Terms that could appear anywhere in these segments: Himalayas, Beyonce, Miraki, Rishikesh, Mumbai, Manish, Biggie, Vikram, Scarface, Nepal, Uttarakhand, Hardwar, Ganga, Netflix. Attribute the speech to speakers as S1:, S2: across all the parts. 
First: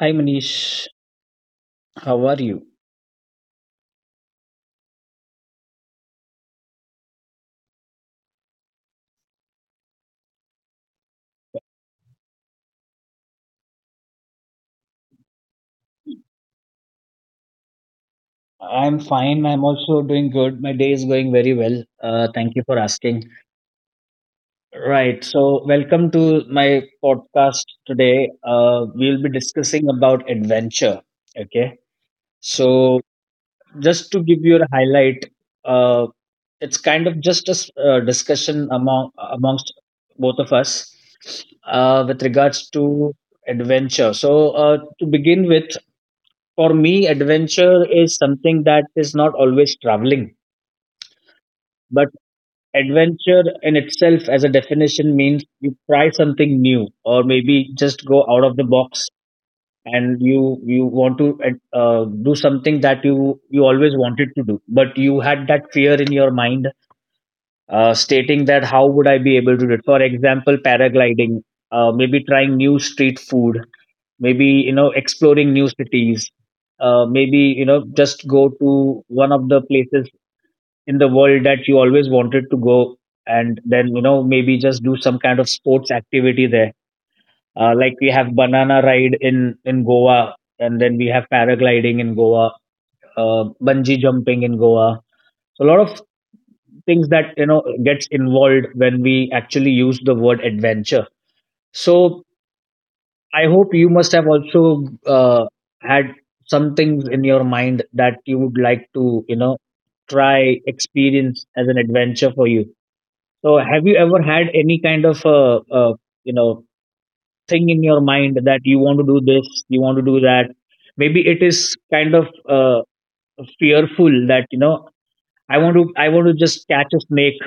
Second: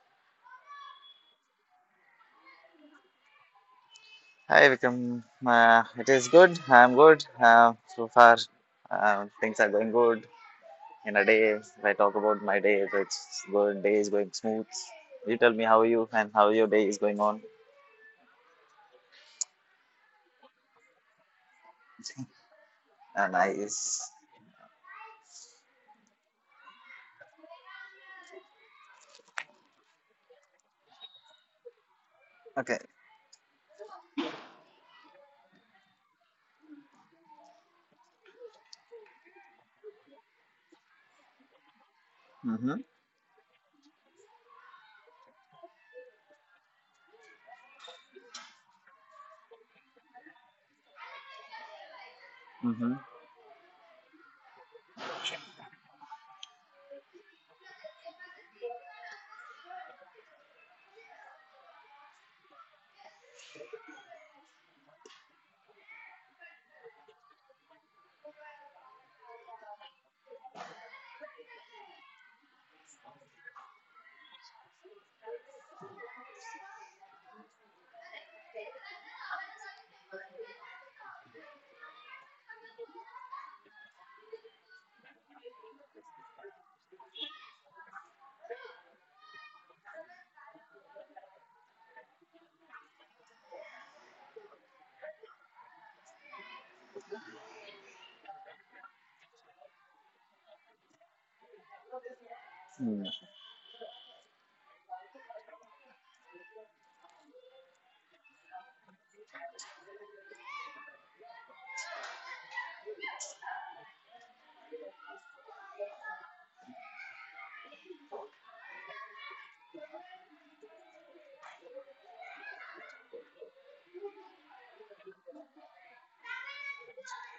S1: Hi Manish, how are you?
S2: Hi, Vikram. It is good. I'm good. So far, things are going good. In a day, if I talk about my day, it's good. Day is going smooth. You tell me how are you and how your day is going on.
S1: I'm fine. I'm also doing good. My day is going very well. Thank you for asking.
S2: Nice.
S1: Right. So, welcome to my podcast today. We'll be discussing about adventure. Okay.
S2: Okay.
S1: So, just to give you a highlight, uh, it's kind of just a discussion amongst both of us, with regards
S2: Mm-hmm.
S1: to adventure. So, to begin with, for me, adventure is something that is not always traveling, but
S2: Mm-hmm.
S1: adventure in itself, as a definition, means you try something new, or maybe just go out of the box, and you want to do something that you always wanted to do, but you had that fear in your mind, stating that how would I be able to do it? For example, paragliding, maybe trying new street food, maybe exploring new cities, maybe just go to one of the places in the world that you always wanted to go, and then maybe just do some kind of sports activity there, like we have banana ride in Goa, and then we have paragliding in Goa, uh, bungee jumping in Goa. So a lot of things that gets involved when we actually use the word adventure. So
S2: Mm.
S1: I hope you must have also had some things in your mind that you would like to, try experience as an adventure for you. So, have you ever had any kind of, you know, thing in your mind that you want to do this, you want to do that? Maybe it is kind of fearful that I want to just catch a snake,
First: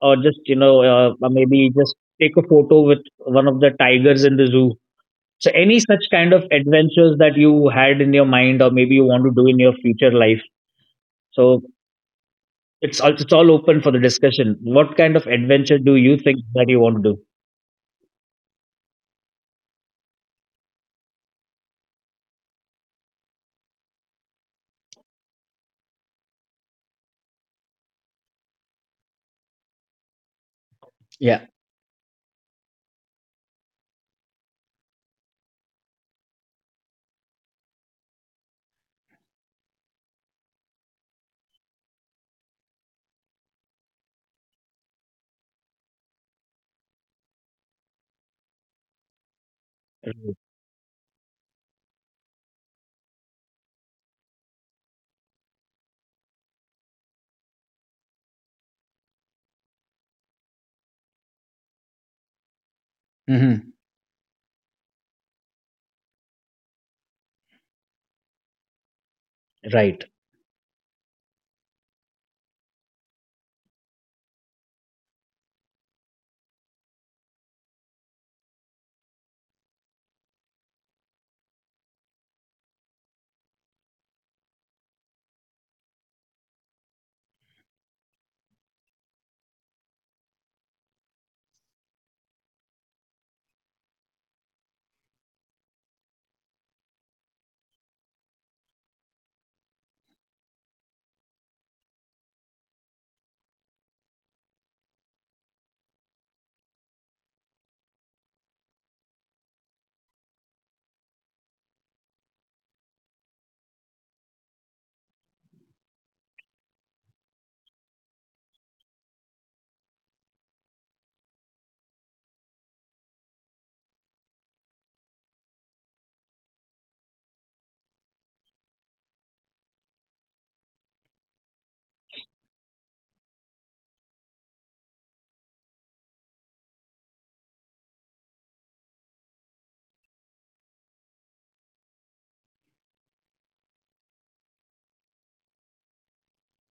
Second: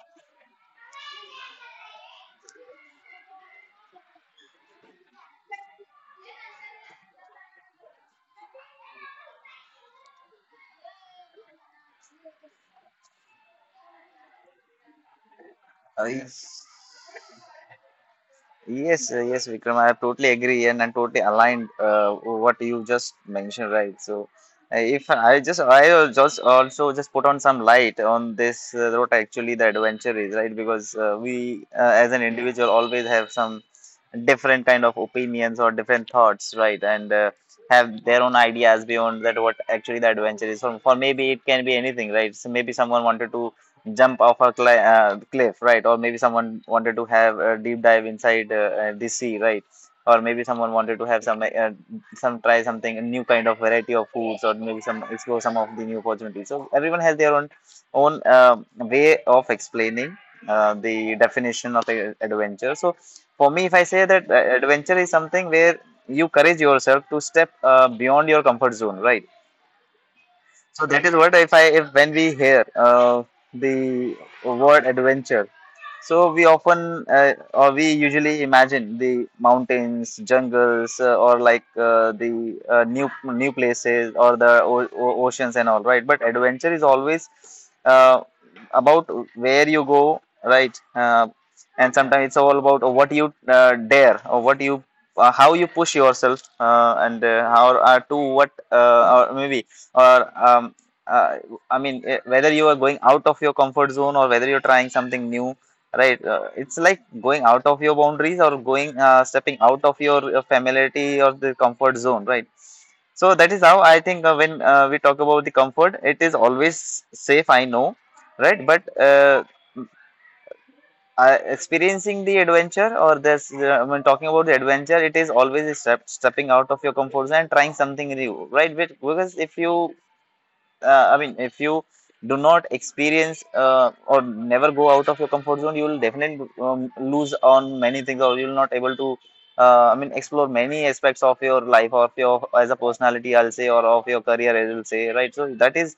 S1: or just maybe just take a photo with one of the tigers in the zoo. So any such kind of adventures that you had in your mind or maybe you want to do in your future life. So it's all open for the discussion. What kind of adventure do you think that
S2: Nice.
S1: you want to do?
S2: Yes, Vikram, I totally agree and I'm totally aligned what you just mentioned, right? So, if I just I al- just also just put on some light on this, what actually the adventure is, right? Because uh,
S1: Yeah.
S2: we uh, as an individual always have some different kind of opinions or different thoughts, right? And have their own ideas beyond that what actually the adventure is. For maybe it can be anything, right? So maybe someone wanted to jump off a cliff, right? Or maybe someone wanted to have a deep dive inside, the sea, right?
S1: Right.
S2: Or maybe someone wanted to have something, a new kind of variety of foods, or maybe some explore some of the new opportunities. So everyone has their own way of explaining the definition of adventure. So
S1: Hmm.
S2: for me, if I say that, adventure is something where you courage yourself to step beyond your comfort zone, right?
S1: Right.
S2: So that is what, if when we hear the word adventure, so we often or we usually imagine the mountains, jungles, or like the new places or the oceans and all, right? But adventure is always uh, about where you go, right? And sometimes it's all about what you dare, or what you, how you push yourself, and how, to what, or maybe, or uh, I mean, whether you are going out of your comfort zone or whether you're trying something new, right? It's like going out of your boundaries or going, stepping out of your familiarity or the comfort zone, right? So that is how I think, when we talk about the comfort, it is always safe. I know, right? But, experiencing the adventure, or this, when talking about the adventure, it is always stepping out of your comfort zone and trying something new, right? Because if you, I mean, if you do not experience or never go out of your comfort zone, you will definitely lose on many things, or you'll not able to, I mean, explore many aspects of your life or of your as a personality, I'll say, or of your career, I will say, right? So that is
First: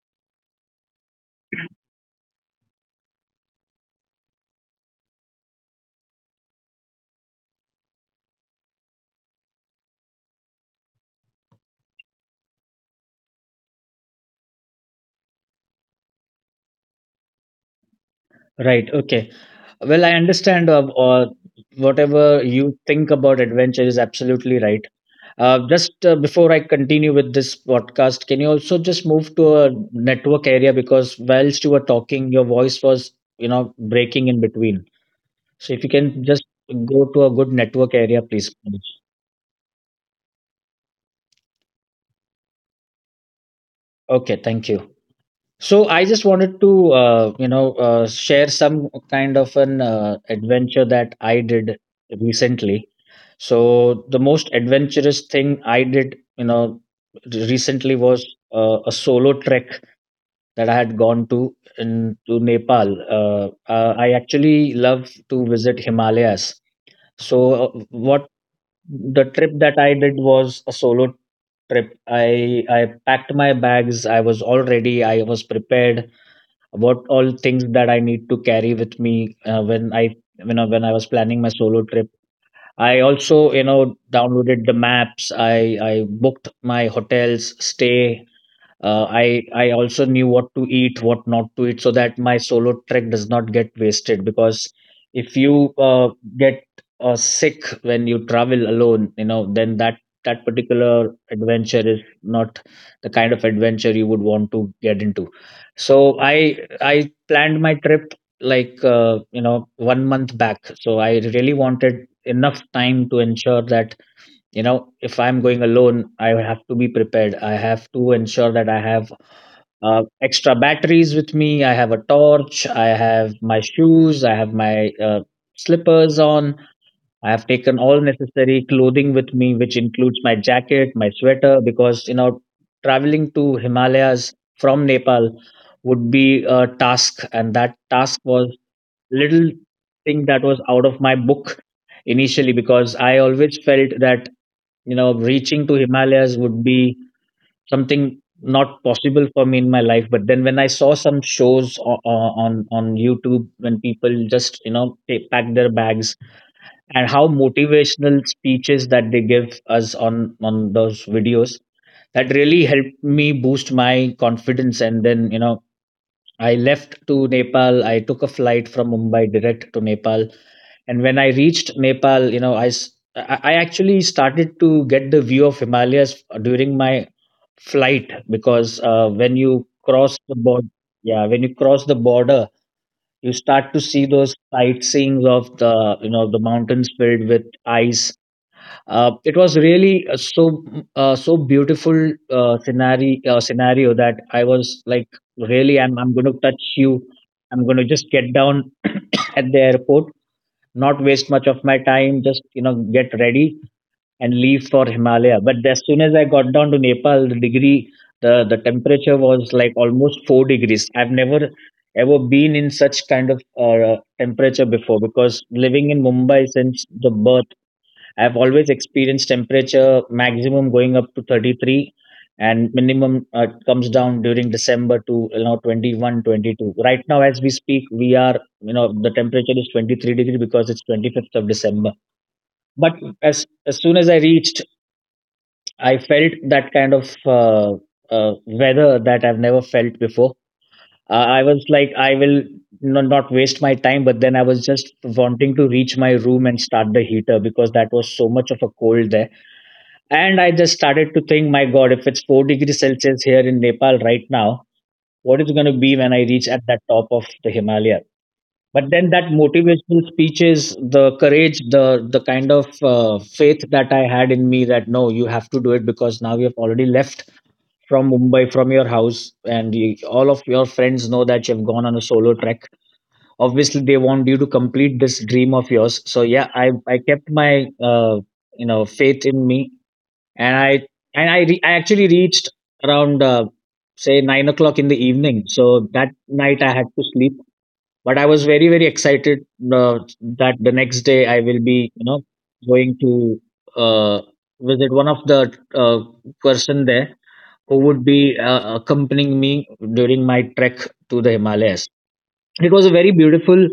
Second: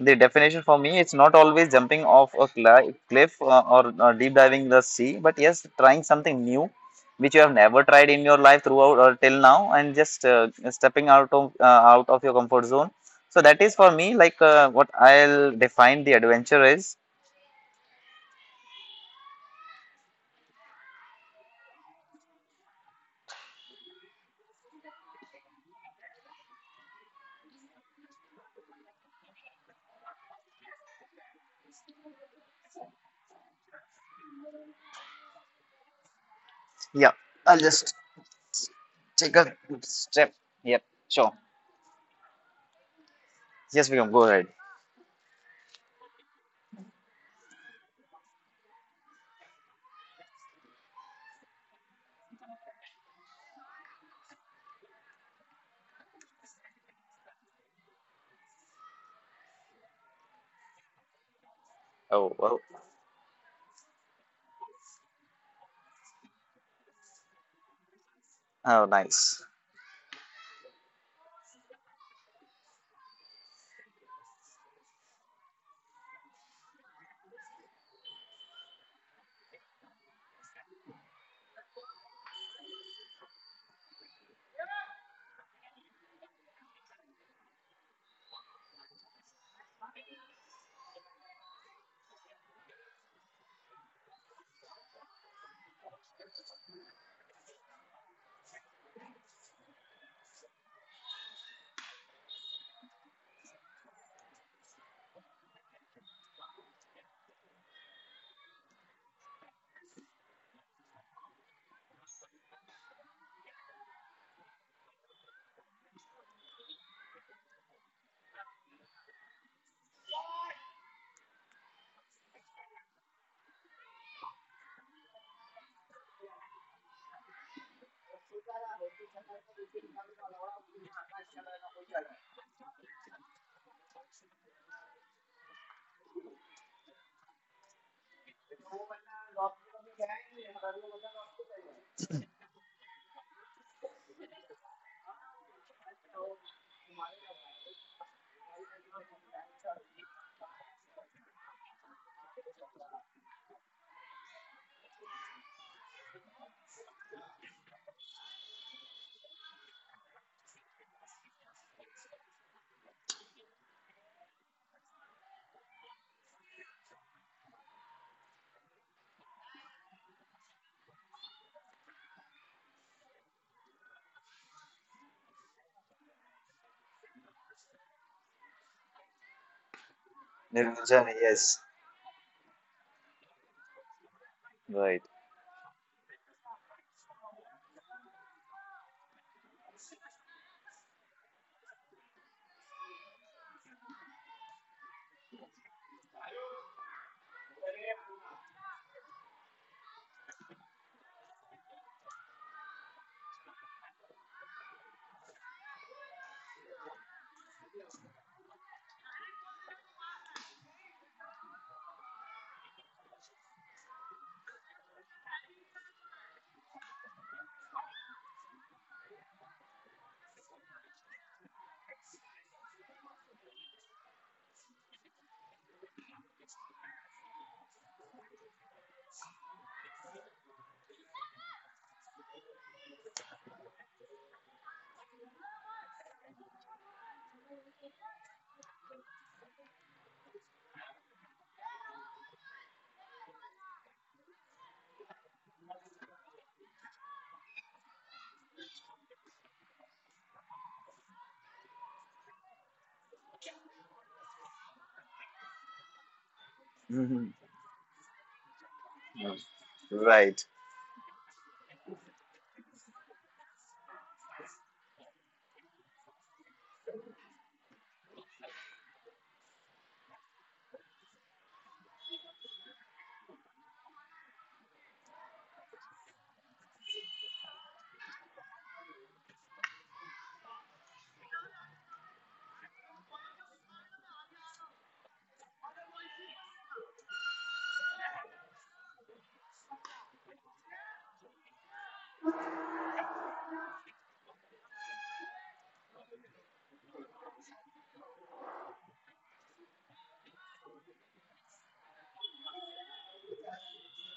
S2: the definition for me. It's not always jumping off a cliff, or deep diving the sea, but yes, trying something new. Which you have never tried in your life throughout or till now, and just stepping out of your comfort zone, so that is for me like, what I'll define the adventure is.
S1: Right. Okay. Well, I understand, whatever you think about adventure is absolutely right. Just before I continue with this podcast, can you also just move to a network area, because whilst you were talking, your voice was, you know, breaking in between. So if you can just go
S2: Yeah,
S1: to a good
S2: I'll just
S1: network area, please.
S2: take a step. Yep, sure. Yes, we can go
S1: Okay,
S2: ahead.
S1: thank you. So I just wanted to, share some kind of an adventure that I did recently. So the most adventurous thing I did, recently was a solo trek that I had gone to in
S2: Oh,
S1: to
S2: well.
S1: Nepal. I actually love to visit Himalayas. So what
S2: Oh,
S1: The
S2: nice.
S1: trip that I did was a solo trip. I packed my bags. I was all ready. I was prepared. What all things that I need to carry with me, when I, when I was planning my solo trip. I also, downloaded the maps. I booked my hotels stay, I also knew what to eat what not to eat, so that my solo trek does not get wasted, because if you get sick when you travel alone, then that particular adventure is not the kind of adventure you would want to get into. So I planned my trip, like, you know, 1 month back. So I really wanted enough time to ensure that, you know, if I'm going alone, I have to be prepared. I have to ensure that I have extra batteries with me, I have a torch, I have my shoes, I have my slippers on, I have taken all necessary clothing with me, which includes my jacket, my sweater, because, you know, traveling to Himalayas from Nepal would be a task. And that task was little thing that was out of my book initially, because I always felt that, reaching to Himalayas would be something not possible for me in my life. But then when I saw some shows on on YouTube, when people just, they pack their bags, and how motivational speeches that they give us on those videos, that really helped me boost my confidence. And then, I left to Nepal. I took a flight from Mumbai direct to Nepal. And when I reached Nepal, you know I s- I actually started to get the view of Himalayas during my flight, because when you cross the
S2: Little
S1: border,
S2: journey,
S1: yeah,
S2: yes.
S1: when you cross the border, you start to see those
S2: Right.
S1: sightseeing of the, the mountains filled with ice. It was really, so, so beautiful, scenario, scenario, that I was like, really, I'm going to touch you, I'm going to just get down at the airport, not waste much of my time, just, get ready and leave for Himalaya. But as soon as I got down to Nepal, the degree, the temperature was like almost 4 degrees. I've never ever been in such kind of temperature before, because living in Mumbai since the birth, I've always experienced temperature maximum going up to 33, and minimum, comes down during December to, you know, 21, 22. Right now as we speak, we are, you know, the temperature is 23 degree, because it's 25th of December. But as soon as I reached, I felt that kind of weather that I've never felt before. I was like I will no, not waste my time, but then I was just wanting to reach my room and start the heater, because that was so much of a cold there. And I just started to think, my God, if it's 4 degrees Celsius here in Nepal right now, what is it going to be when I reach at that
S2: Hmm.
S1: top of the Himalaya? But then that motivational
S2: Right.
S1: speeches, the courage, the kind of faith that I had in me, that no, you have to do it, because now you have already left from Mumbai, from your house, and you, all of your friends know that you've gone on a solo trek. Obviously, they want you to complete this dream of yours. So yeah, I kept my, you know, faith in me, and I actually reached around, say, 9 o'clock in the evening. So that night I had to sleep, but I was very very excited, uh, that the next day I will be, you know, going to, uh, visit one of the, person there who would be accompanying me during my trek to the Himalayas. It was a very beautiful,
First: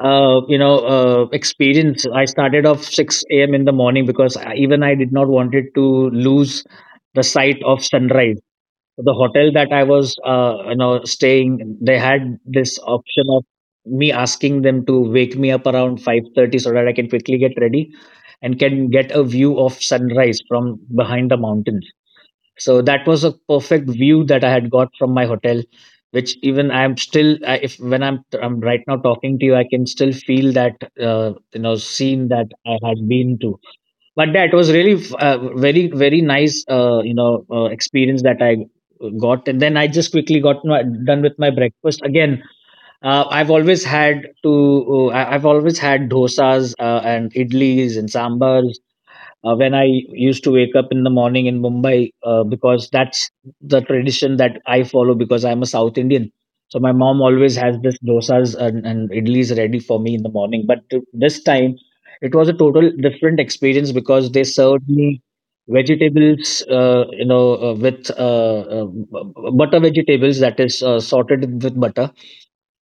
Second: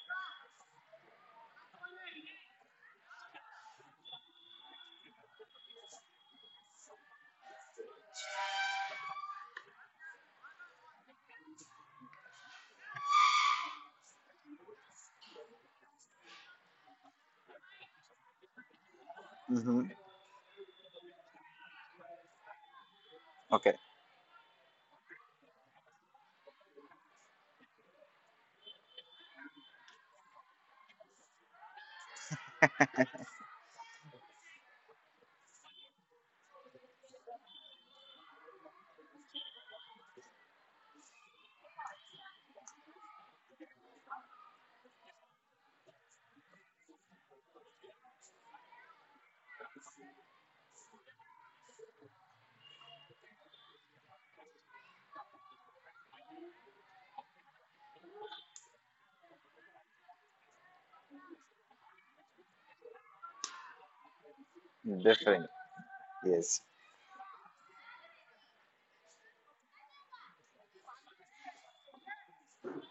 S1: experience. I started off 6 a.m. in the morning, because I, even I did not wanted to lose the site of sunrise. The hotel that I was, staying, they had this option of me asking them to wake me up around 5:30, so that I can quickly get ready and can get a view of
S2: Hmm.
S1: sunrise from behind the mountains. So that was a
S2: Okay.
S1: perfect view that I had got from my hotel, which even I'm still, I- if when I'm right now talking to you, I can still feel that, you know, scene that I had been to. But that was really, very very nice, experience that I got. And then I just quickly got my, done with my breakfast again. uh, i've always had to I've always had dosas and idlis and sambars, when I used to wake up in the morning in Mumbai, because that's the tradition that I follow, because I'm a South Indian. So my mom always has this dosas and idlis ready for me in the morning. But this time, it was a total different experience, because they served me
S2: Different. Yes.
S1: vegetables, with butter vegetables that is sorted with butter,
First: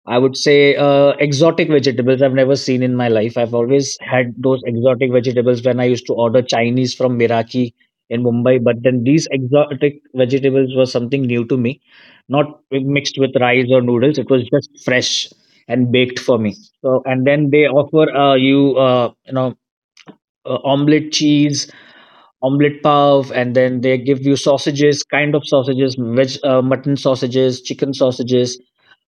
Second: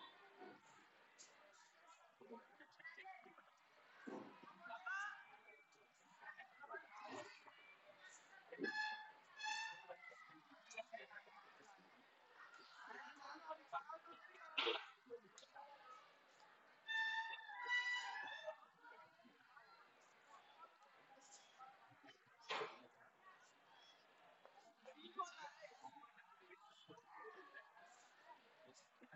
S1: I would say, exotic vegetables I've never seen in my life. I've always had those exotic vegetables when I used to order Chinese from Miraki in Mumbai, but then these exotic vegetables were something new to me, not mixed with rice or noodles. It was just fresh and baked for me. So, and then they offer, omelette cheese, omelette pav, and then they give you sausages, kind of sausages, veg, mutton sausages, chicken sausages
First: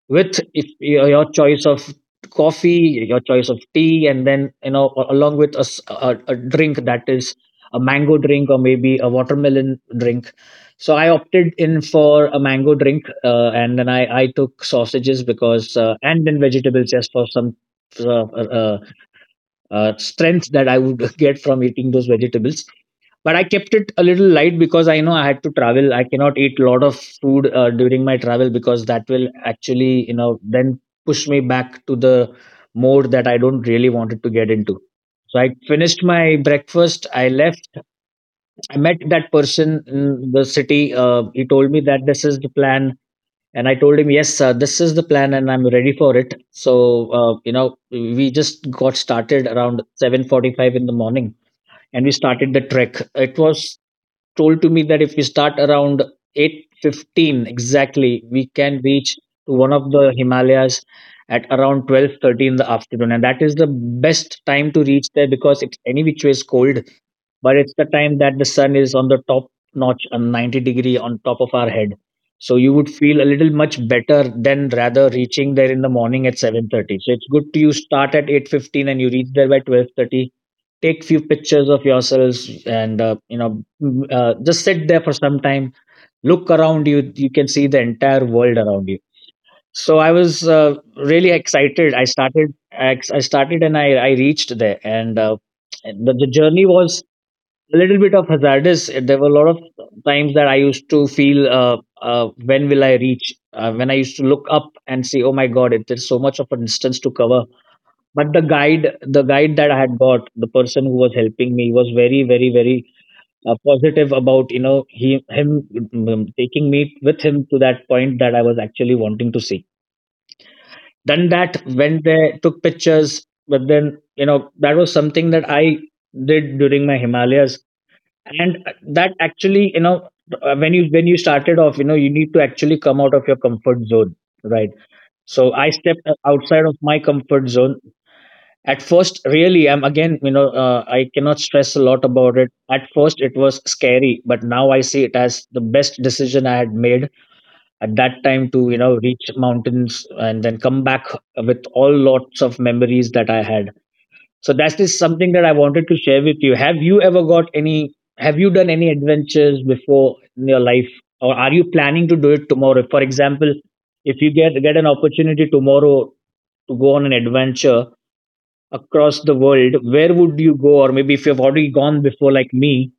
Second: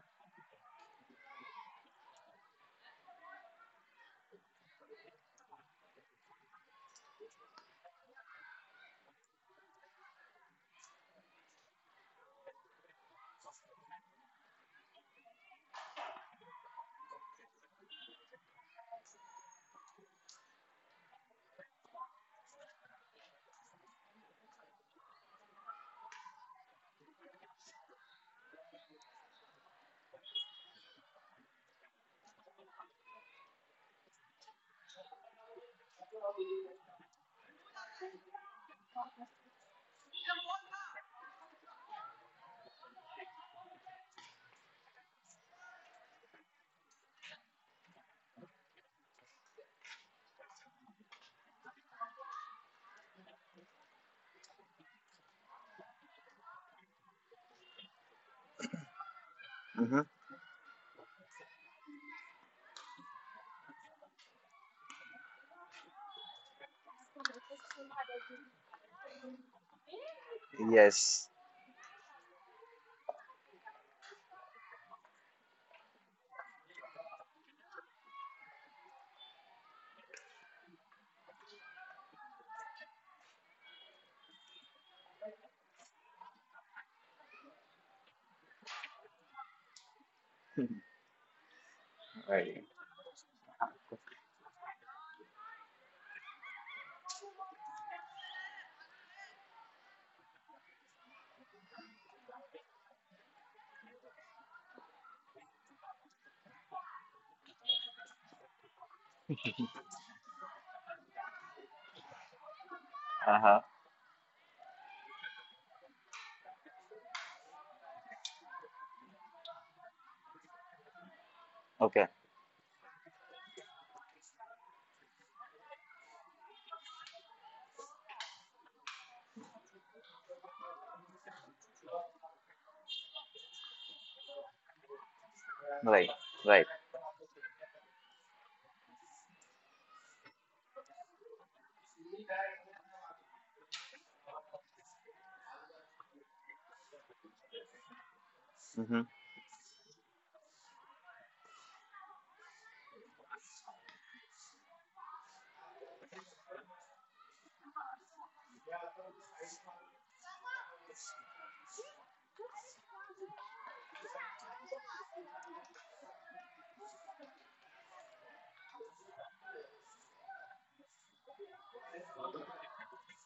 S1: with it, your choice of coffee, your choice of tea, and then, along with a drink that is a mango drink or maybe a watermelon drink. So I opted in for a mango drink, and then I took sausages because and then vegetables just for some. Uh, uh, uh, Strength that I would get from eating those vegetables, but I kept it a little light because I know I had to travel. I cannot eat a lot of food during my travel because that will actually you know then push me back to the mode that I don't really wanted to get into. So I finished my breakfast. I left. I met that person in the city. He told me that this is the plan, and I told him, "Yes sir, this is the plan and I'm ready for it." So uh, you know we just got started around 7:45 in the morning, and we started the trek. It was told to me that if we start around 8:15 exactly, we can reach to one of
S2: Hmm.
S1: the Himalayas at around 12:30 in the afternoon, and that is the best time to reach there because it's any which way is cold, but it's the time that the sun is on the top notch and 90 degree on
S2: Yes.
S1: top of our head. So you would feel a little much better than rather reaching there in the morning at 7:30. So it's good to you start at 8:15 and you reach there by 12:30, take few pictures of yourselves, and just sit there for some time. Look around you. You can see the entire world around you. So I was really excited. I started and I reached there, and the journey was a little bit of hazardous. There were a lot of times that I used to feel when will I reach. When I used to look up and say, "Oh my god, it is so much of a distance to cover." But the guide that I had got, the person who was helping me, was very very very
S2: Uh huh.
S1: uh, positive about, you know, he him taking me with him to that point that I was actually wanting to see. Done that,
S2: Okay.
S1: went there, took pictures. But then, you know, that was something that I did during my Himalayas. And that actually, you know, when you started off, you know, you need to actually come out of your comfort zone, right? So I
S2: Right.
S1: stepped
S2: Right.
S1: outside of my comfort zone at first. Really, I'm again, you know, I cannot stress a lot about it. At first it was scary, but now I see it as the best decision I had made at that time to, you
S2: Hmm.
S1: know, reach mountains and then come back with all lots of memories that I had. So that is something that I wanted to share with you. Have you ever got any? Have you done any adventures before in your life, or are you planning to do it tomorrow, for example? If you get an opportunity tomorrow to go on an adventure across the world, where would you go? Or maybe if you've already gone before, like me,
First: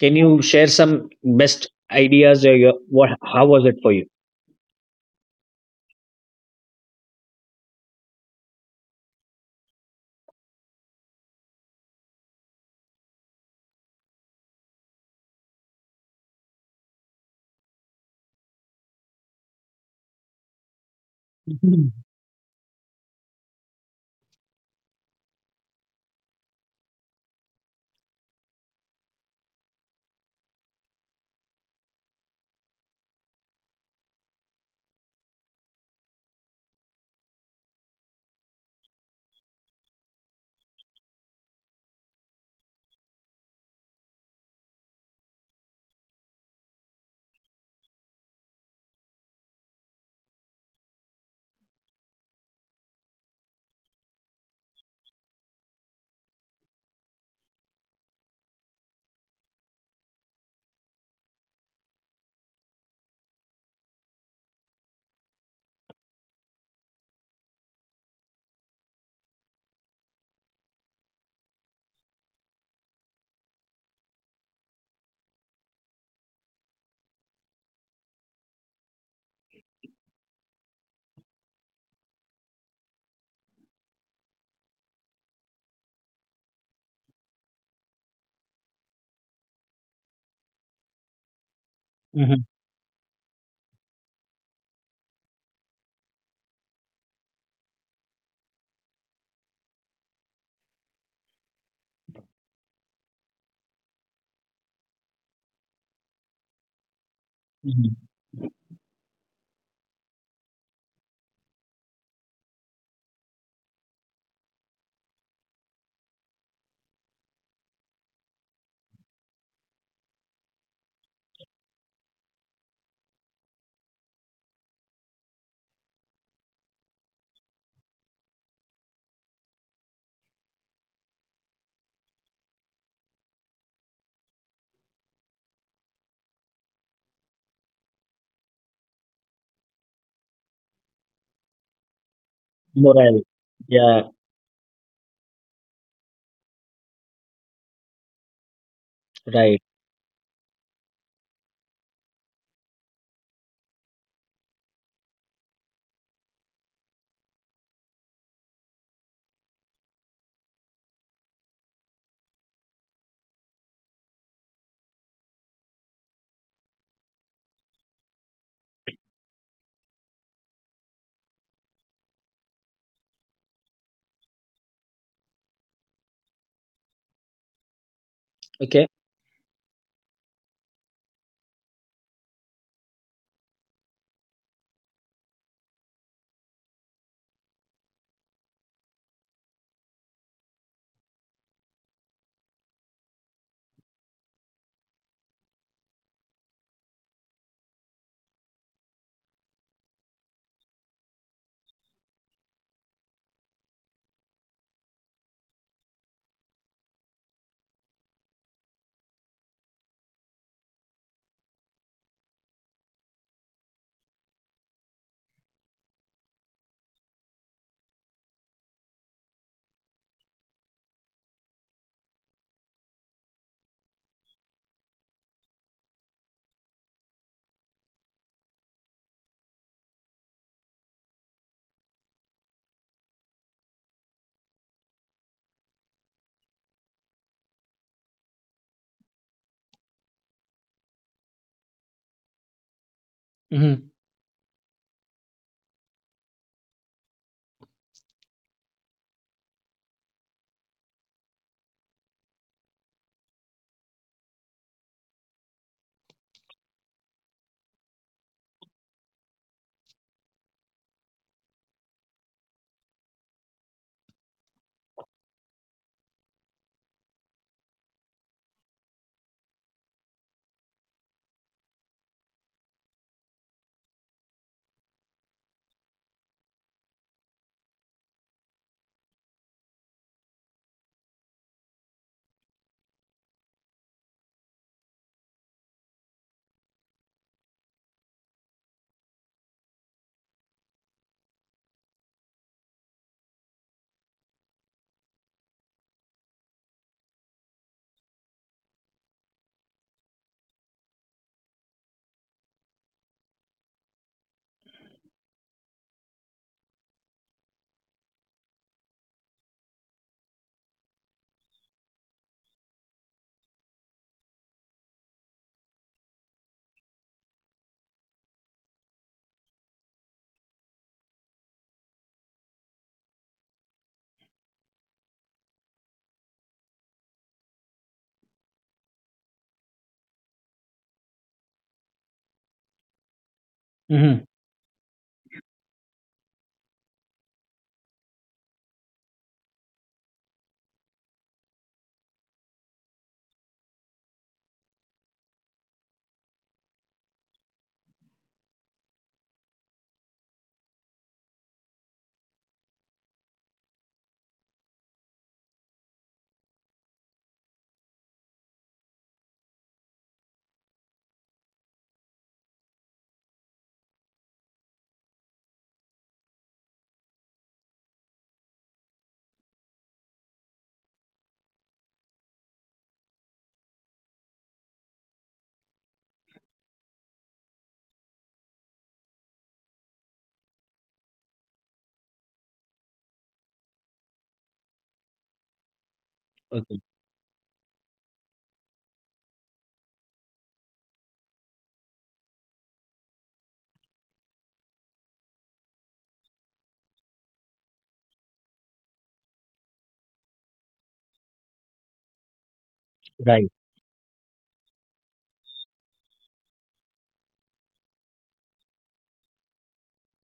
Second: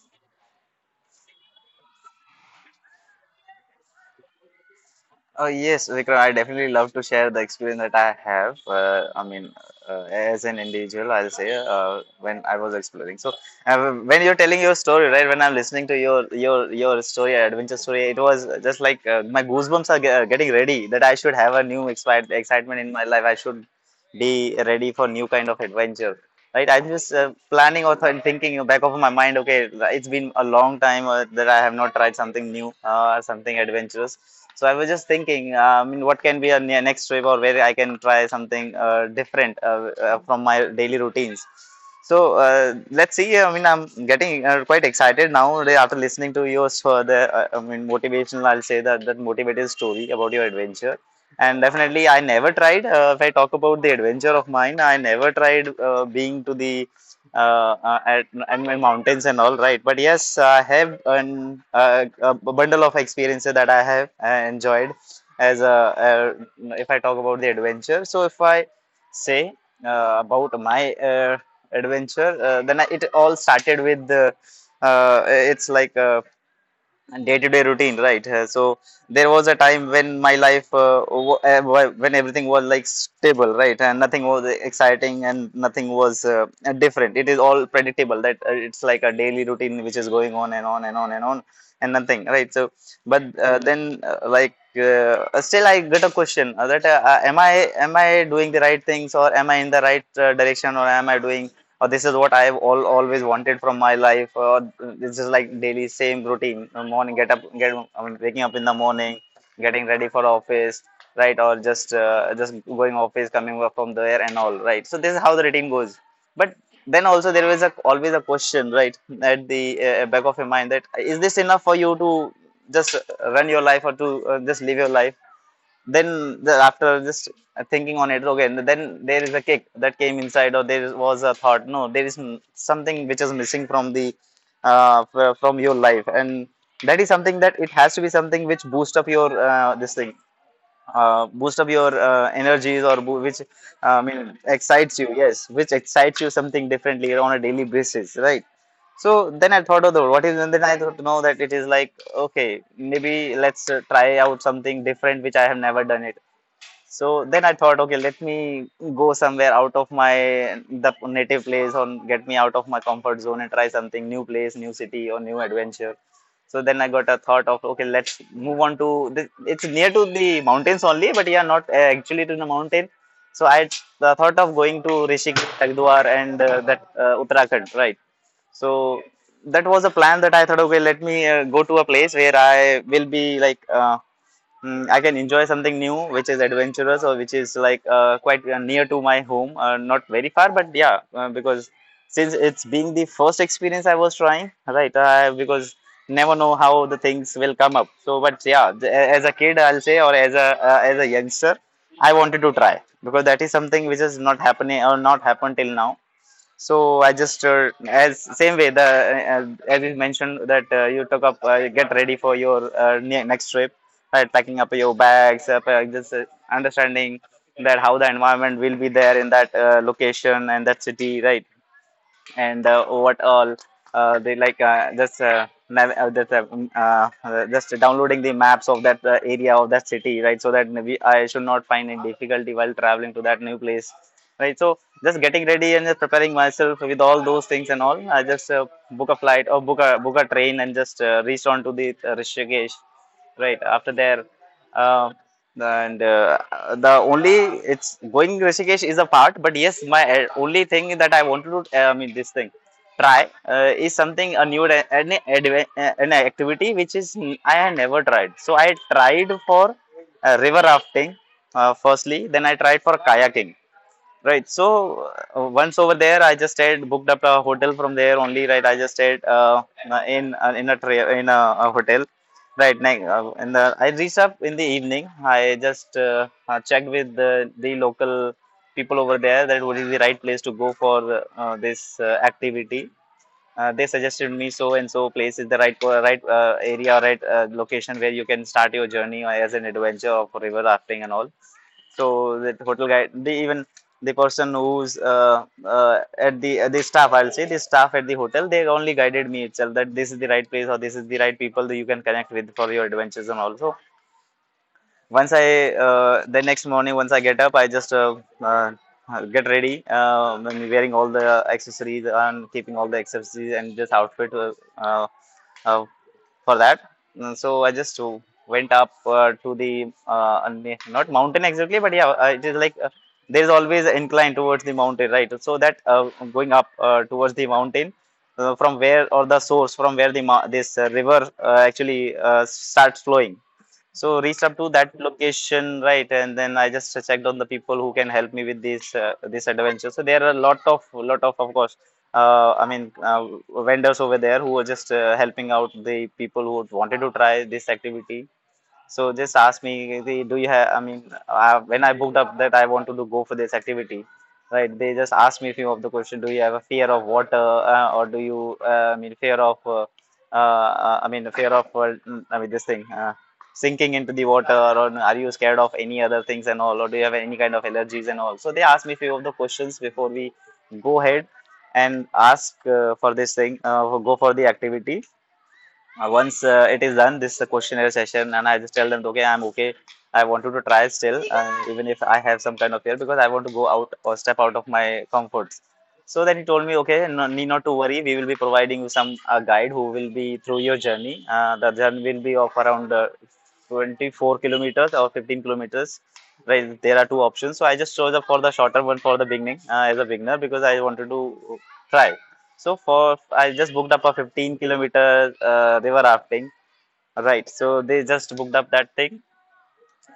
S1: can you share some best ideas? Or your, what? How was it for you?
S2: Oh yes, Vikram, I definitely love to share the experience that I have. I mean, as an individual, I'll say, when I was exploring. So, when you're telling your story, right? When I'm listening to your, your story, adventure story, it was just like, my goosebumps are getting ready that I should have a new
S1: Mhm.
S2: excitement in my life. I should be ready for new kind of adventure, right? I'm just planning or thinking in the back of my mind. Okay, it's been a long time, that I have not tried something new, something adventurous. So I was just thinking, I mean, what can be a next trip, or where I can try something different, from my daily routines. So, uh, let's see, I mean, I'm getting quite excited now after listening to yours, for the, I mean, motivational, I'll say, that motivated story about your adventure. And definitely I never tried, if I talk about the adventure of mine, I never tried being to the, at my mountains and all, right? But yes, I have a bundle of experiences that I have enjoyed. As a, a if I talk about the adventure. So if I say, about my, adventure, it all started with, it's like day-to-day routine, right? So there was a time when my life, when everything was like stable, right, and nothing was exciting and nothing was different. It is all predictable that, it's like a daily routine which is going on and on and on and on, and nothing,
S1: Mhm.
S2: right? So, but then like still I get a question, that, am I doing the right things, or am I in the right direction, or am I doing, or this is what I've always wanted from my life. Or it's just like daily same routine. Morning, get up, get
S1: Mhm.
S2: I mean, waking up in the morning, getting ready for office, right? Or just going office, coming up from there and all, right? So this is how the routine goes. But then also there is a always a question, right, at the back of your mind, that is this enough for you to just run your life, or to, just live your life? Then the, after just thinking on it. Okay, and then there is a kick that came inside, or there was a thought, no, there is something which is missing from the, from your life, and that is something that it has to be something which boost up your this thing, boost up your energies, or
S1: Morale.
S2: which I
S1: Yeah.
S2: mean excites you, yes, which excites you something differently on a daily basis, right? So then
S1: Right.
S2: I thought of the what is, and then I thought, no, that it is like, okay, maybe let's try out something different which I have never done it. So then I thought, okay, let me go somewhere out of my the native place, or get me out of my comfort zone and try something new place, new city or new adventure. So then I got a thought of, okay, let's move on to the, it's near to the mountains only, but yeah, not actually to the mountain. So I, thought of going to Rishikesh, Hardwar, and that, Uttarakhand, right?
S1: Okay.
S2: So that was a plan that I thought, okay, let me go to a place where I will be like, I can enjoy something new, which is adventurous, or which is like quite near to my home, not very far, but yeah, because since it's being the first experience I was trying, right? Because never know how the things will come up. So, but yeah, as a kid, I'll say, or as a, as a youngster, I wanted to try because that is something which has not happening or not happened till now. So I just, as same way the, as you mentioned that, you took up, get ready for your next trip, right? Packing up your bags, just understanding that how the environment will be there in that location and that city, right? And what all, they like, just just downloading the maps of that area of that city, right? So that we, I should not find any difficulty while traveling to that new place, right? So just getting ready and just preparing myself with all those things and all, I just book a flight or book a train, and just reach on to the, Rishikesh,
S1: Hmm.
S2: right? After their, um and the only, it's going, Rishikesh is a part, but yes, my only thing that I wanted to, I mean, this thing try, is something a new an activity which is I had never tried. So I tried for river rafting firstly. Then I tried for kayaking. Right. So once over there, I just stayed booked up a hotel from there only. Right. I just stayed in a hotel. Right. Next, and I reached up in the evening. I just checked with the local people over there that what is the right place to go for this activity. They suggested me so and so place is the right area, location where you can start your journey as an adventure of river rafting and all. So that hotel guide, the even the person who's at the staff, I'll say the staff at the hotel, they only guided me itself that this is the right place or this is the right people that you can connect with for your adventures and also. Once I The next morning, once I get up, I just get ready. I'm wearing all the accessories and keeping all the accessories and just outfit uh, uh, for that. So I just went up to the not mountain exactly, but yeah, it is like there is always an incline towards the mountain, right? So that going up towards the mountain from where or the source from where this river actually starts
S1: Hmm.
S2: flowing. So reached up to that location, right? And then I just checked on the people who can help me with this adventure. So there are a lot of of course, I mean, vendors over there who were just helping out the people who wanted to try this activity. So just ask me, "Hey, do you have? I mean, when I booked up that I want to do, go for this activity, right?" They just asked me few of the question. Do you have a fear of water, or do you? I mean, fear of. I mean, the fear of. I mean, this thing. Sinking into the water, or are you scared of any other things and all, or do you have any kind of allergies and all? So they asked me few of the questions before we go ahead and ask for this thing, go for the activity. Once it is done, this questionnaire session, and I just tell them, okay, I'm okay. I wanted to try still, even if I have some kind of fear, because I want to go out or step out of my comforts.
S1: Okay.
S2: So then he told me, okay, no need not to worry. We will be providing you some guide who will be through your journey. The journey will be of around 24 kilometers or 15 kilometers. Right, there are two options. So I just chose up for the shorter one for the beginning, as a beginner, because I wanted to try. So for
S1: Right.
S2: I just booked up a 15 kilometer river rafting. Right. So they just booked up that thing,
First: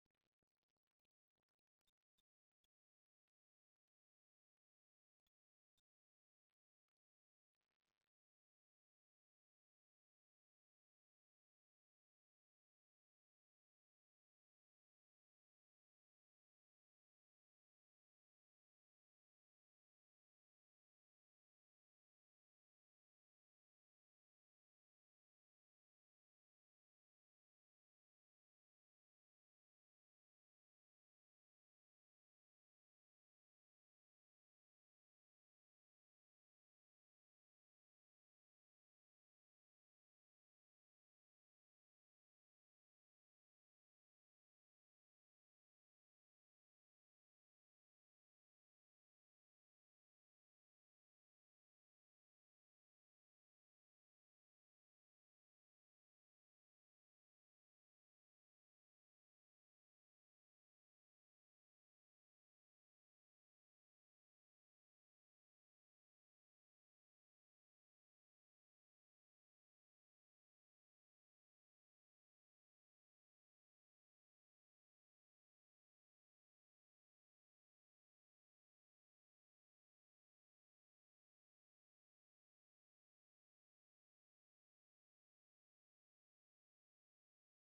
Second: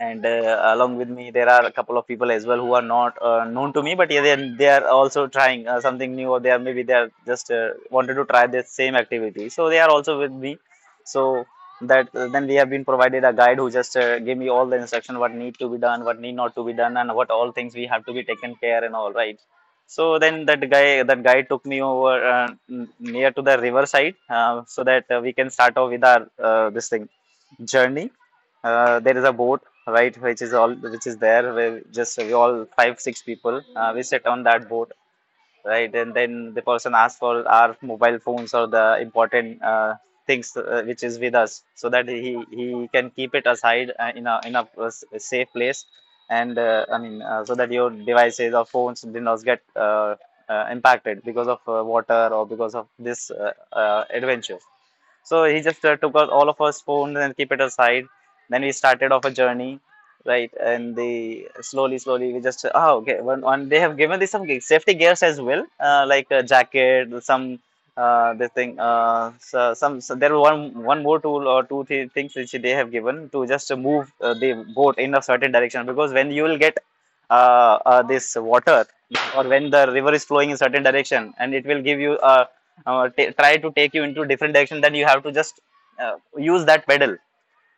S2: and along with me there are a couple of people as well who are not known to me, but yeah, they are also trying something new, or they are, maybe they are just wanted to try the same activity, so they are also with me. So that then we have been provided a guide who just gave me all the instruction: what need to be done, what need not to be done, and what all things we have to be taken care and all right. So then that guy took me over near to the river side, so that we can start off with our this thing journey. There is a boat, right, which is all, which is there, where just we all five six people, we sit on that boat, right. And then the person asks for our mobile phones or the important things which is with us, so that he can keep it aside, in a safe place. And I mean, so that your devices or phones do not get impacted because of water or because of this adventure. So he just took out all of us phones and keep it aside. Then we started off a journey, right? And they slowly, slowly, we just oh, okay. One, they have given this some safety gears as well, like a jacket, some this thing. So there were one more tool or two three things which they have given to just move the boat in a certain direction, because when you will get this water, or when the river is flowing in certain direction and it will give you, try to take you into different direction, then you have to just use that pedal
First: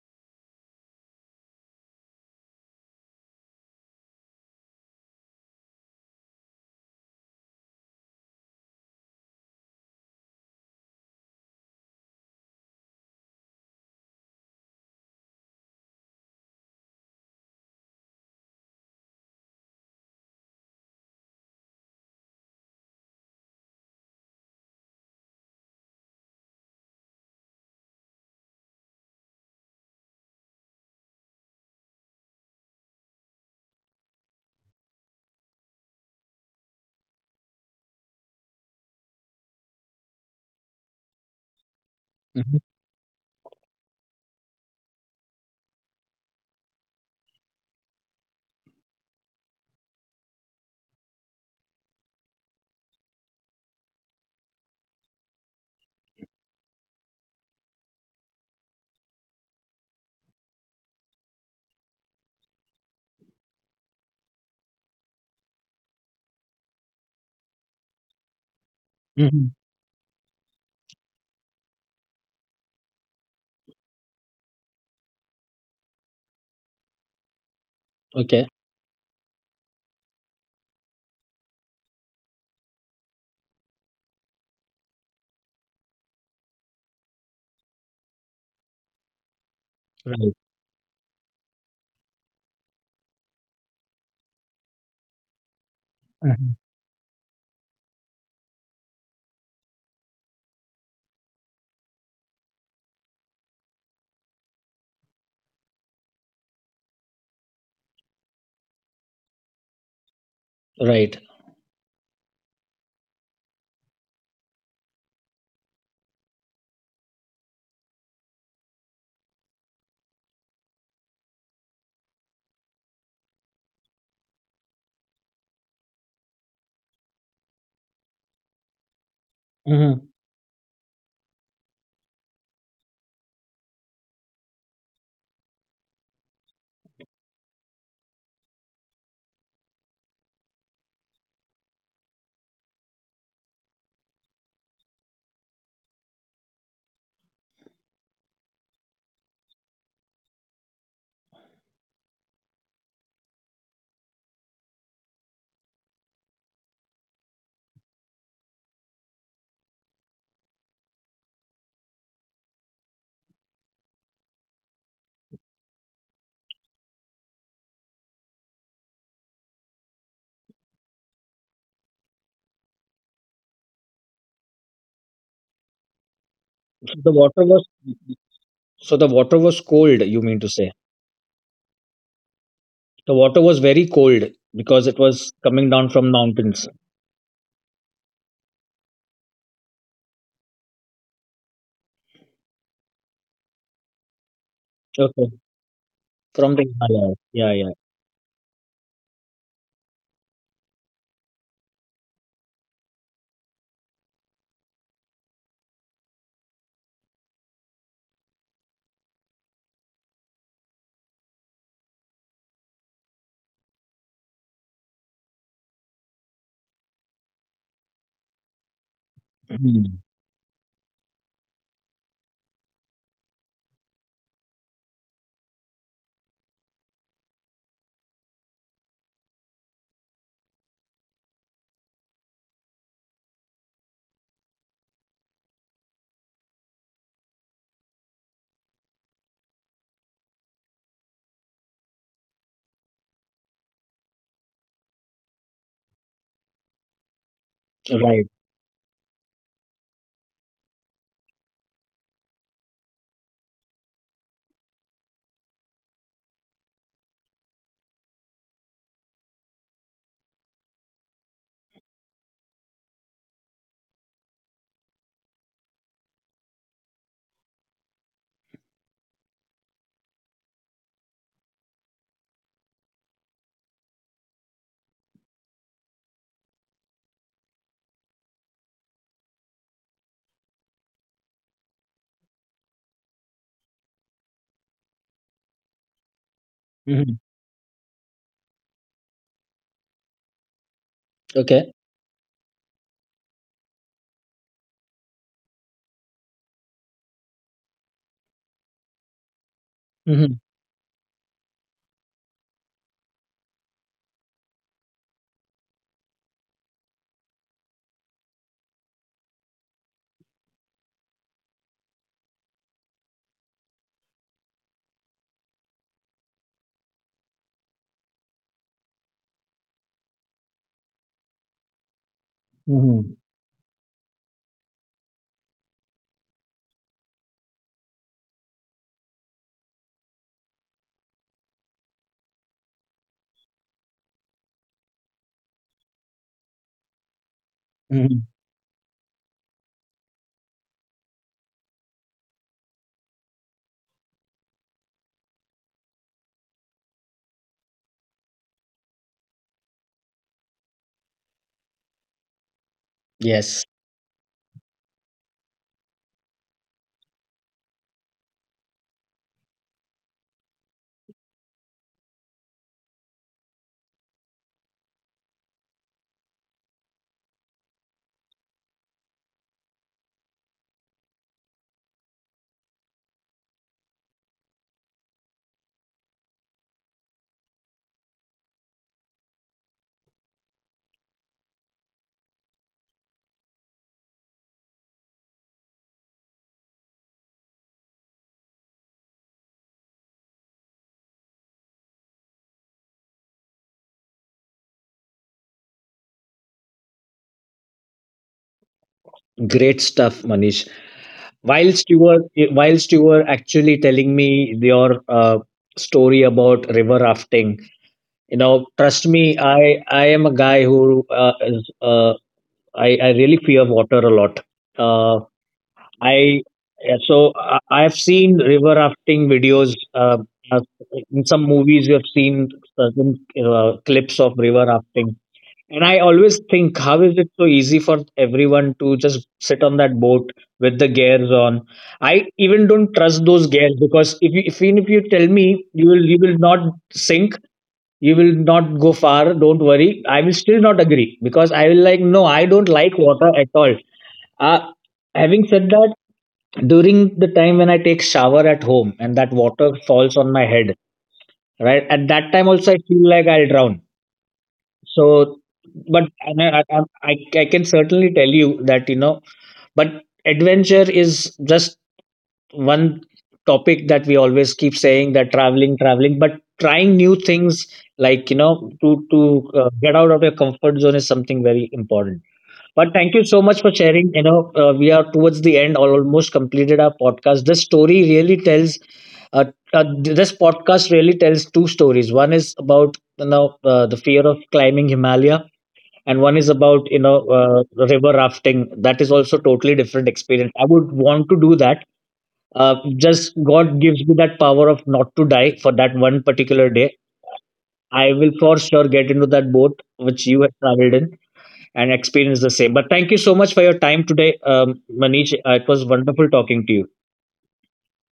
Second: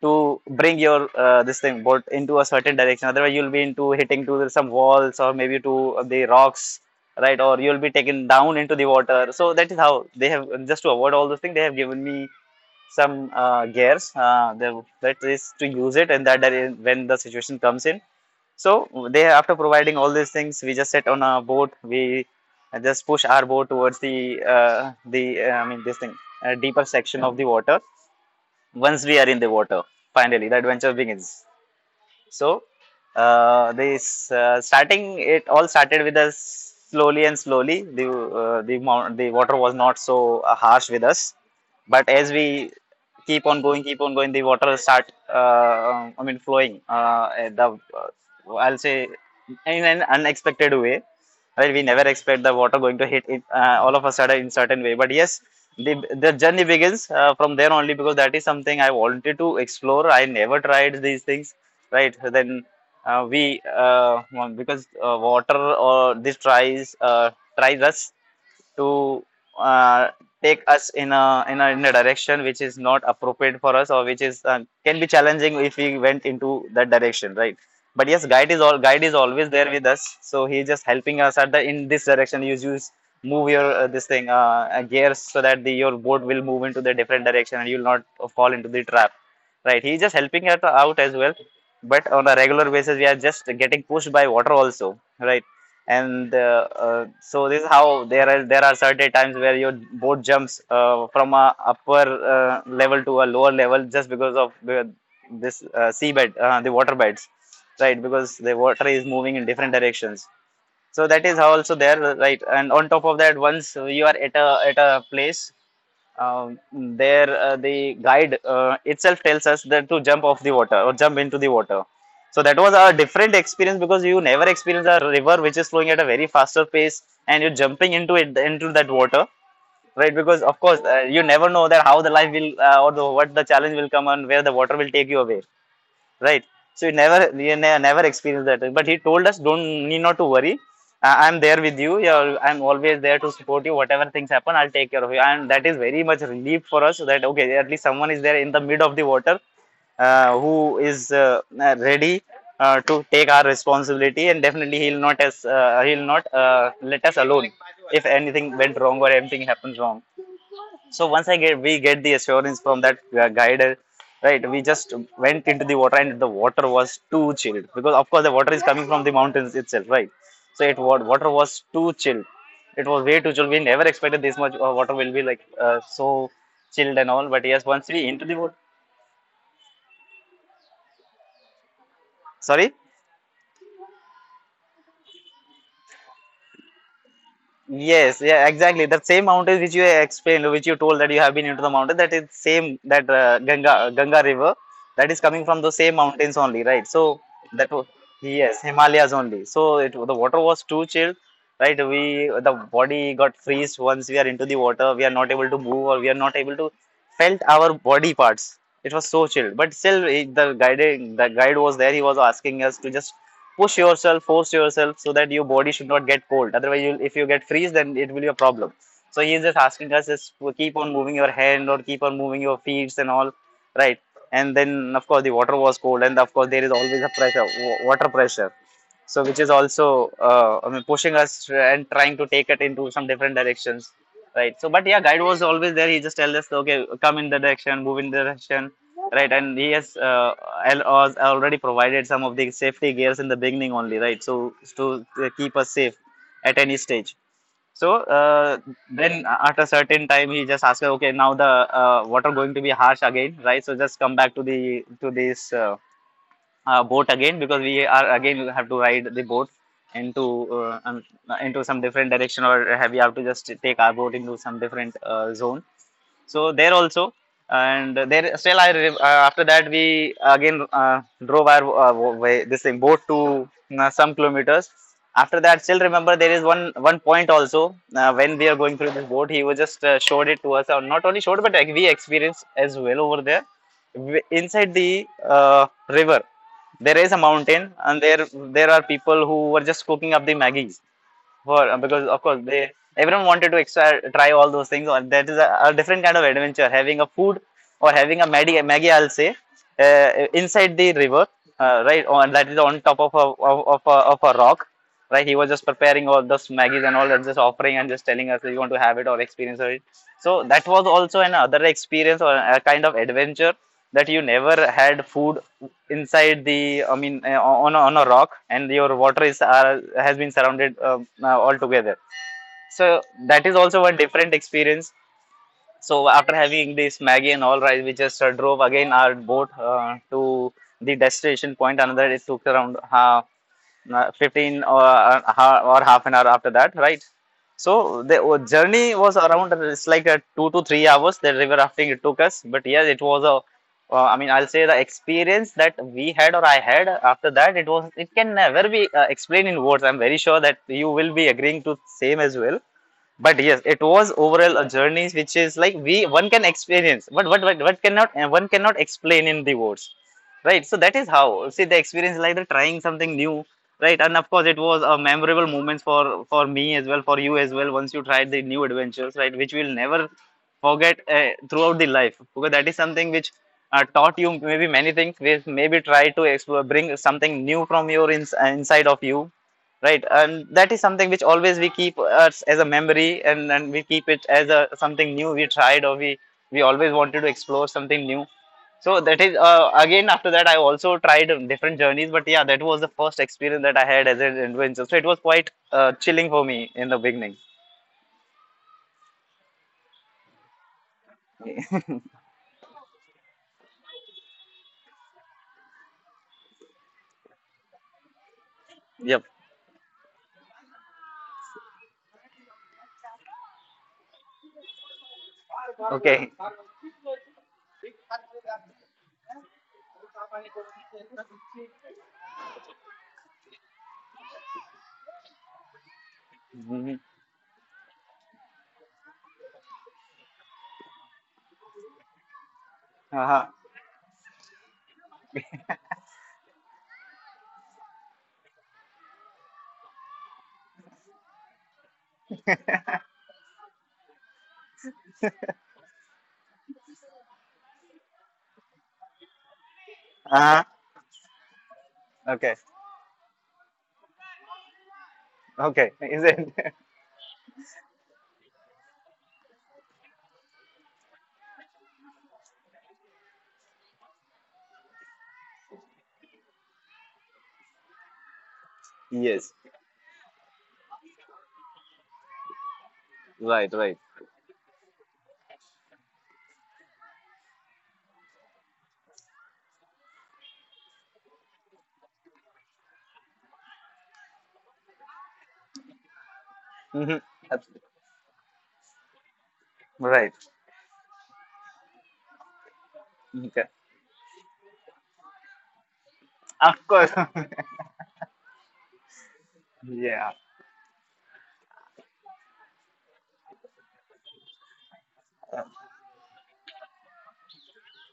S2: to bring your this thing boat into a certain direction. Otherwise, you'll be into hitting to some walls or maybe to the rocks, right? Or you'll be taken down into the water. So that is how they have, just to avoid all those things, they have given me some gears. That is to use it, and when the situation comes in. So they, after providing all these things, we just sit on a boat. We just push our boat towards the I mean this thing, deeper section of the water. Once we are in the water, finally the adventure begins. So this starting, it all started with us slowly and slowly. The water was not so harsh with us, but as
S1: Hmm.
S2: we keep on going, the water start. I mean, flowing. At the I'll say, in an unexpected way. Well, we never expect the water going to hit it, all of a sudden, in certain way. But yes, the the journey begins from there only, because that is something I wanted to explore. I never tried these things right. Then we well, because water or this tries, tries us to,
S1: Hmm.
S2: uh, take us in a direction which is not appropriate for us, or which is, can be challenging if we went into that direction, right. But yes,
S1: Okay.
S2: guide is always there with us, so he's just helping us at the, in this direction, you use, move your this thing gears, so that the your boat will move into the different direction, and you'll not fall into the trap, right. He's just
S1: Right.
S2: helping us out as well. But on a regular basis we are just getting pushed by water also, right. And
S1: Mhm.
S2: so this is how there are certain times where your boat jumps from a upper level to a lower level, just because of this seabed, the water beds, right, because the water is moving in different directions.
S1: Right.
S2: So that is how also there, right. And on top of that, once you are at a place, um, there the guide itself tells us that to jump off the water or jump into the water. So that was a different experience, because you never experience a river which is flowing at a very faster pace and you're jumping into it, into that water,
S1: Hmm.
S2: right. Because of course you never know that how the life will, what the challenge will come, and where the water will take you away, right? So you never we never experienced that. But he told us, don't, need not to worry. I am there with you. I'm always there to support you. Whatever things happen, I'll take care of you. And that is very much relief for us that, okay, at least someone is there in the mid of the water, who is ready to take our responsibility, and definitely he'll not let us alone if anything went wrong or anything happens wrong. So once I get we get the assurance from that guide right. We just went into the water, and the water was too chilled, because of course the water is coming from the mountains itself, right. So water was too chilled. It was way too chilled. We never expected this much water will be like so
S1: So the water was,
S2: chilled and all. But yes, once we
S1: so
S2: into
S1: the
S2: the water,
S1: water was cold. You mean to say the water
S2: sorry.
S1: was very cold because it was coming down from mountains.
S2: Yes, yeah, exactly. That same mountain which you explained, which you told that you have been into the mountain, that is same, that Ganga River,
S1: Okay.
S2: that is coming from the
S1: From the
S2: same mountains
S1: Himalaya.
S2: only,
S1: Yeah.
S2: right?
S1: Yeah.
S2: So that was, yes, Himalayas only. So it the water was too chill, right? We The body got freeze once we are into the water. We are not able to move or we are not able to felt our body parts. It was so chill, but still the guide was there. He was asking us to just push yourself, force yourself so that your body should not get cold. Otherwise, you'll, if you get freeze, then it will be a problem. So
S1: Mhm.
S2: he is just asking us is to keep on moving your hand or keep on moving your feet and all, right? And then of course the water was cold, and of course there is always a pressure, water pressure. So which is also I mean pushing us and trying to take it into some different directions, right? So but yeah, guide was always there. He just tells us, okay, come in the direction, move in the direction. Right, and he has already provided some of the safety gears in the beginning only, right? So to keep us safe at any stage.
S1: Right.
S2: So then at a certain time, he just asked, okay, now the water going to be harsh again, right? So just come back to the to this boat again because we are again we have to ride the boat into uh, um, into some different direction or have we have to just take our boat into some different zone so there also. And there still after that we again drove our way, this thing boat to some kilometers after that. Still remember there is one point also, when we are going through this boat. He was just showed it to us, or not only showed but like, we experienced as well over there. Inside the uh, river
S1: Mhm.
S2: there is a mountain and there are people who were just cooking up the maggies
S1: Okay.
S2: for, because of course they everyone wanted to extra, try all those things. Or that is a different kind of adventure. Having a food or having a Maggie, Maggie I'll say,
S1: Mhm.
S2: inside the river, right? On that is on top of a rock, right? He was just preparing all those Maggies and all that, just offering and just telling us that you want to have it or experience it. So that was also another experience or a kind of adventure that you never had food inside the, I mean, on on a rock and your water is has been surrounded all together.
S1: Mhm.
S2: So that is also one different experience. So after having this Maggie and all, right, we just drove again our boat to the destination point. Another it took around 15 or, or half an hour after that, right? So
S1: Mhm.
S2: the journey was around it's like a 2 to 3 hours. The river rafting it took us, but yes, it was a. I mean, I'll say the experience that we had or I had after that, it was it can never be explained in words. I'm very sure that you will be agreeing to same as well. But yes,
S1: Yes,
S2: it was overall a journey which is like we one can experience but what cannot one cannot explain in the words, right? So that is how, see, the experience like the trying something new, right? And of course it was a memorable moments for me as well, for you as well, once you tried the new adventures, right, which we'll never forget throughout the life, because that is something which taught you maybe many things which maybe try to explore, bring something new from your inside of you, right? And that is something which always we keep us as a memory, and we keep it as a something new we tried, or we always wanted to explore something new. So that is, again, after that I also tried different journeys, but yeah, that was the first experience that I had as an adventure, so it was quite chilling for me in the beginning.
S1: great stuff, Manish. Whilst you were whilst you were actually telling me your story about river rafting, you know, trust
S2: Yep.
S1: me, I am a guy who is, I really fear water a lot. Uh,
S2: Okay.
S1: I Yeah, so I've seen river rafting videos. Uh, in some movies, you have seen certain clips of river rafting. And I always think,
S2: Mhm.
S1: how is it so easy for everyone to just sit on that boat with the gears on? I even don't trust
S2: Uh-huh.
S1: those gears, because if you, if even if you tell me you will, you will not sink, you will not go far, don't worry, I will still not agree, because I will like, no, I don't like water at all. Uh, Having said that, during the time when I take shower at home and that water falls on my
S2: Uh-huh.
S1: head, right at that time
S2: Okay.
S1: also I feel like I'll drown. So,
S2: Okay,
S1: but
S2: is it?
S1: and I can certainly tell you that, you know, but adventure is just one topic that we always keep saying that traveling, traveling, but trying new things, like, you know, to
S2: Yes.
S1: get out of your comfort zone is something very important. But thank you so much
S2: Right,
S1: for
S2: right.
S1: sharing. You know, we are towards the end, almost completed our podcast. Uh, this podcast really tells 2 stories. One is about, you know, the fear of climbing Himalaya, and one is about, you know,
S2: Mhm. Abs-
S1: river rafting. That is also totally different
S2: Right.
S1: experience. I would want to do that. uh, just
S2: Okay.
S1: god gives me that power of not to die for that one particular
S2: Of
S1: day,
S2: course.
S1: I will for sure get into that boat which
S2: Yeah.
S1: you have traveled in and experience the same. But thank you so much for your time today, Manish. It was wonderful talking to you.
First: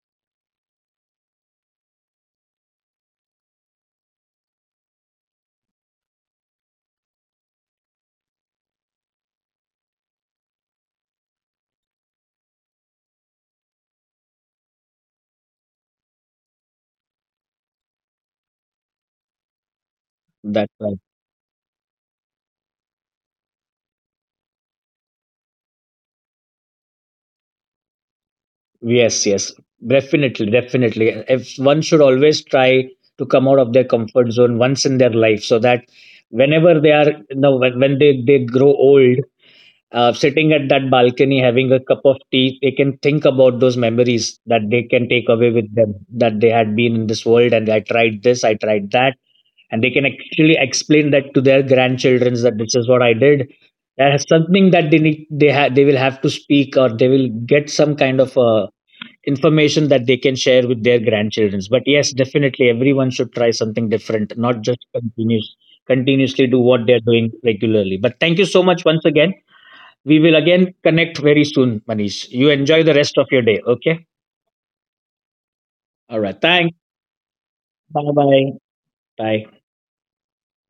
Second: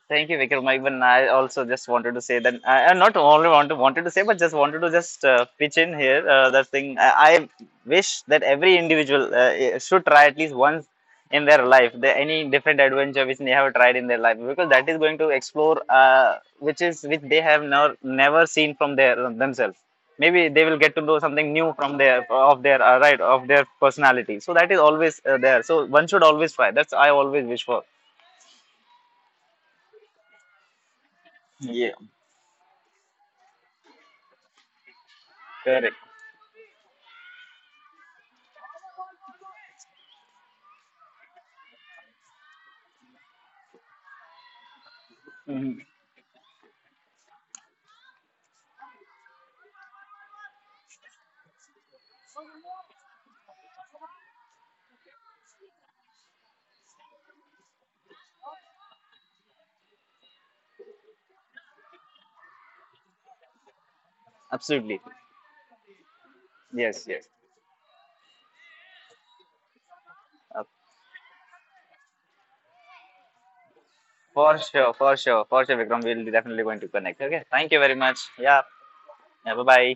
S2: Thank you, Vikram. Even I also just wanted to say that I not only want to wanted to say, but just wanted to just pitch in here. That thing I wish that every individual should try at least once in their life the, any different adventure which they have tried in their life, because that is going to explore which is which they have never never seen from their themselves. Maybe they
S1: That's
S2: will get
S1: right.
S2: to know something new from their of their right of their personality. So that is always there. So one should always try. That's I always wish for.
S1: Yes, yes, definitely, definitely. If one should
S2: Yeah,
S1: always try to come out of their comfort zone once in their life, so that
S2: correct.
S1: whenever they are, you know, when they grow old, sitting at that balcony having a cup of tea, they can think about those memories that they can take away with them, that they had been in this world, and I tried this, I tried that, and they can actually explain that to their grandchildren that this is what I did. That is something that they need. They have. They will have to speak, or they will get some kind of a information that they can share with their grandchildren. But yes, definitely everyone should try something different, not just
S2: Absolutely.
S1: continuously do what they're doing
S2: Yes, yes.
S1: regularly. But thank you so much once again. We will again connect
S2: Uh,
S1: very soon, Manish. You enjoy the rest of your day. Okay.
S2: for sure, for
S1: All
S2: sure,
S1: right.
S2: for sure,
S1: Thanks.
S2: Vikram. We'll definitely going to connect.
S1: Bye
S2: Okay. Thank you
S1: bye.
S2: very much. Yeah.
S1: Bye.
S2: Yeah, bye bye.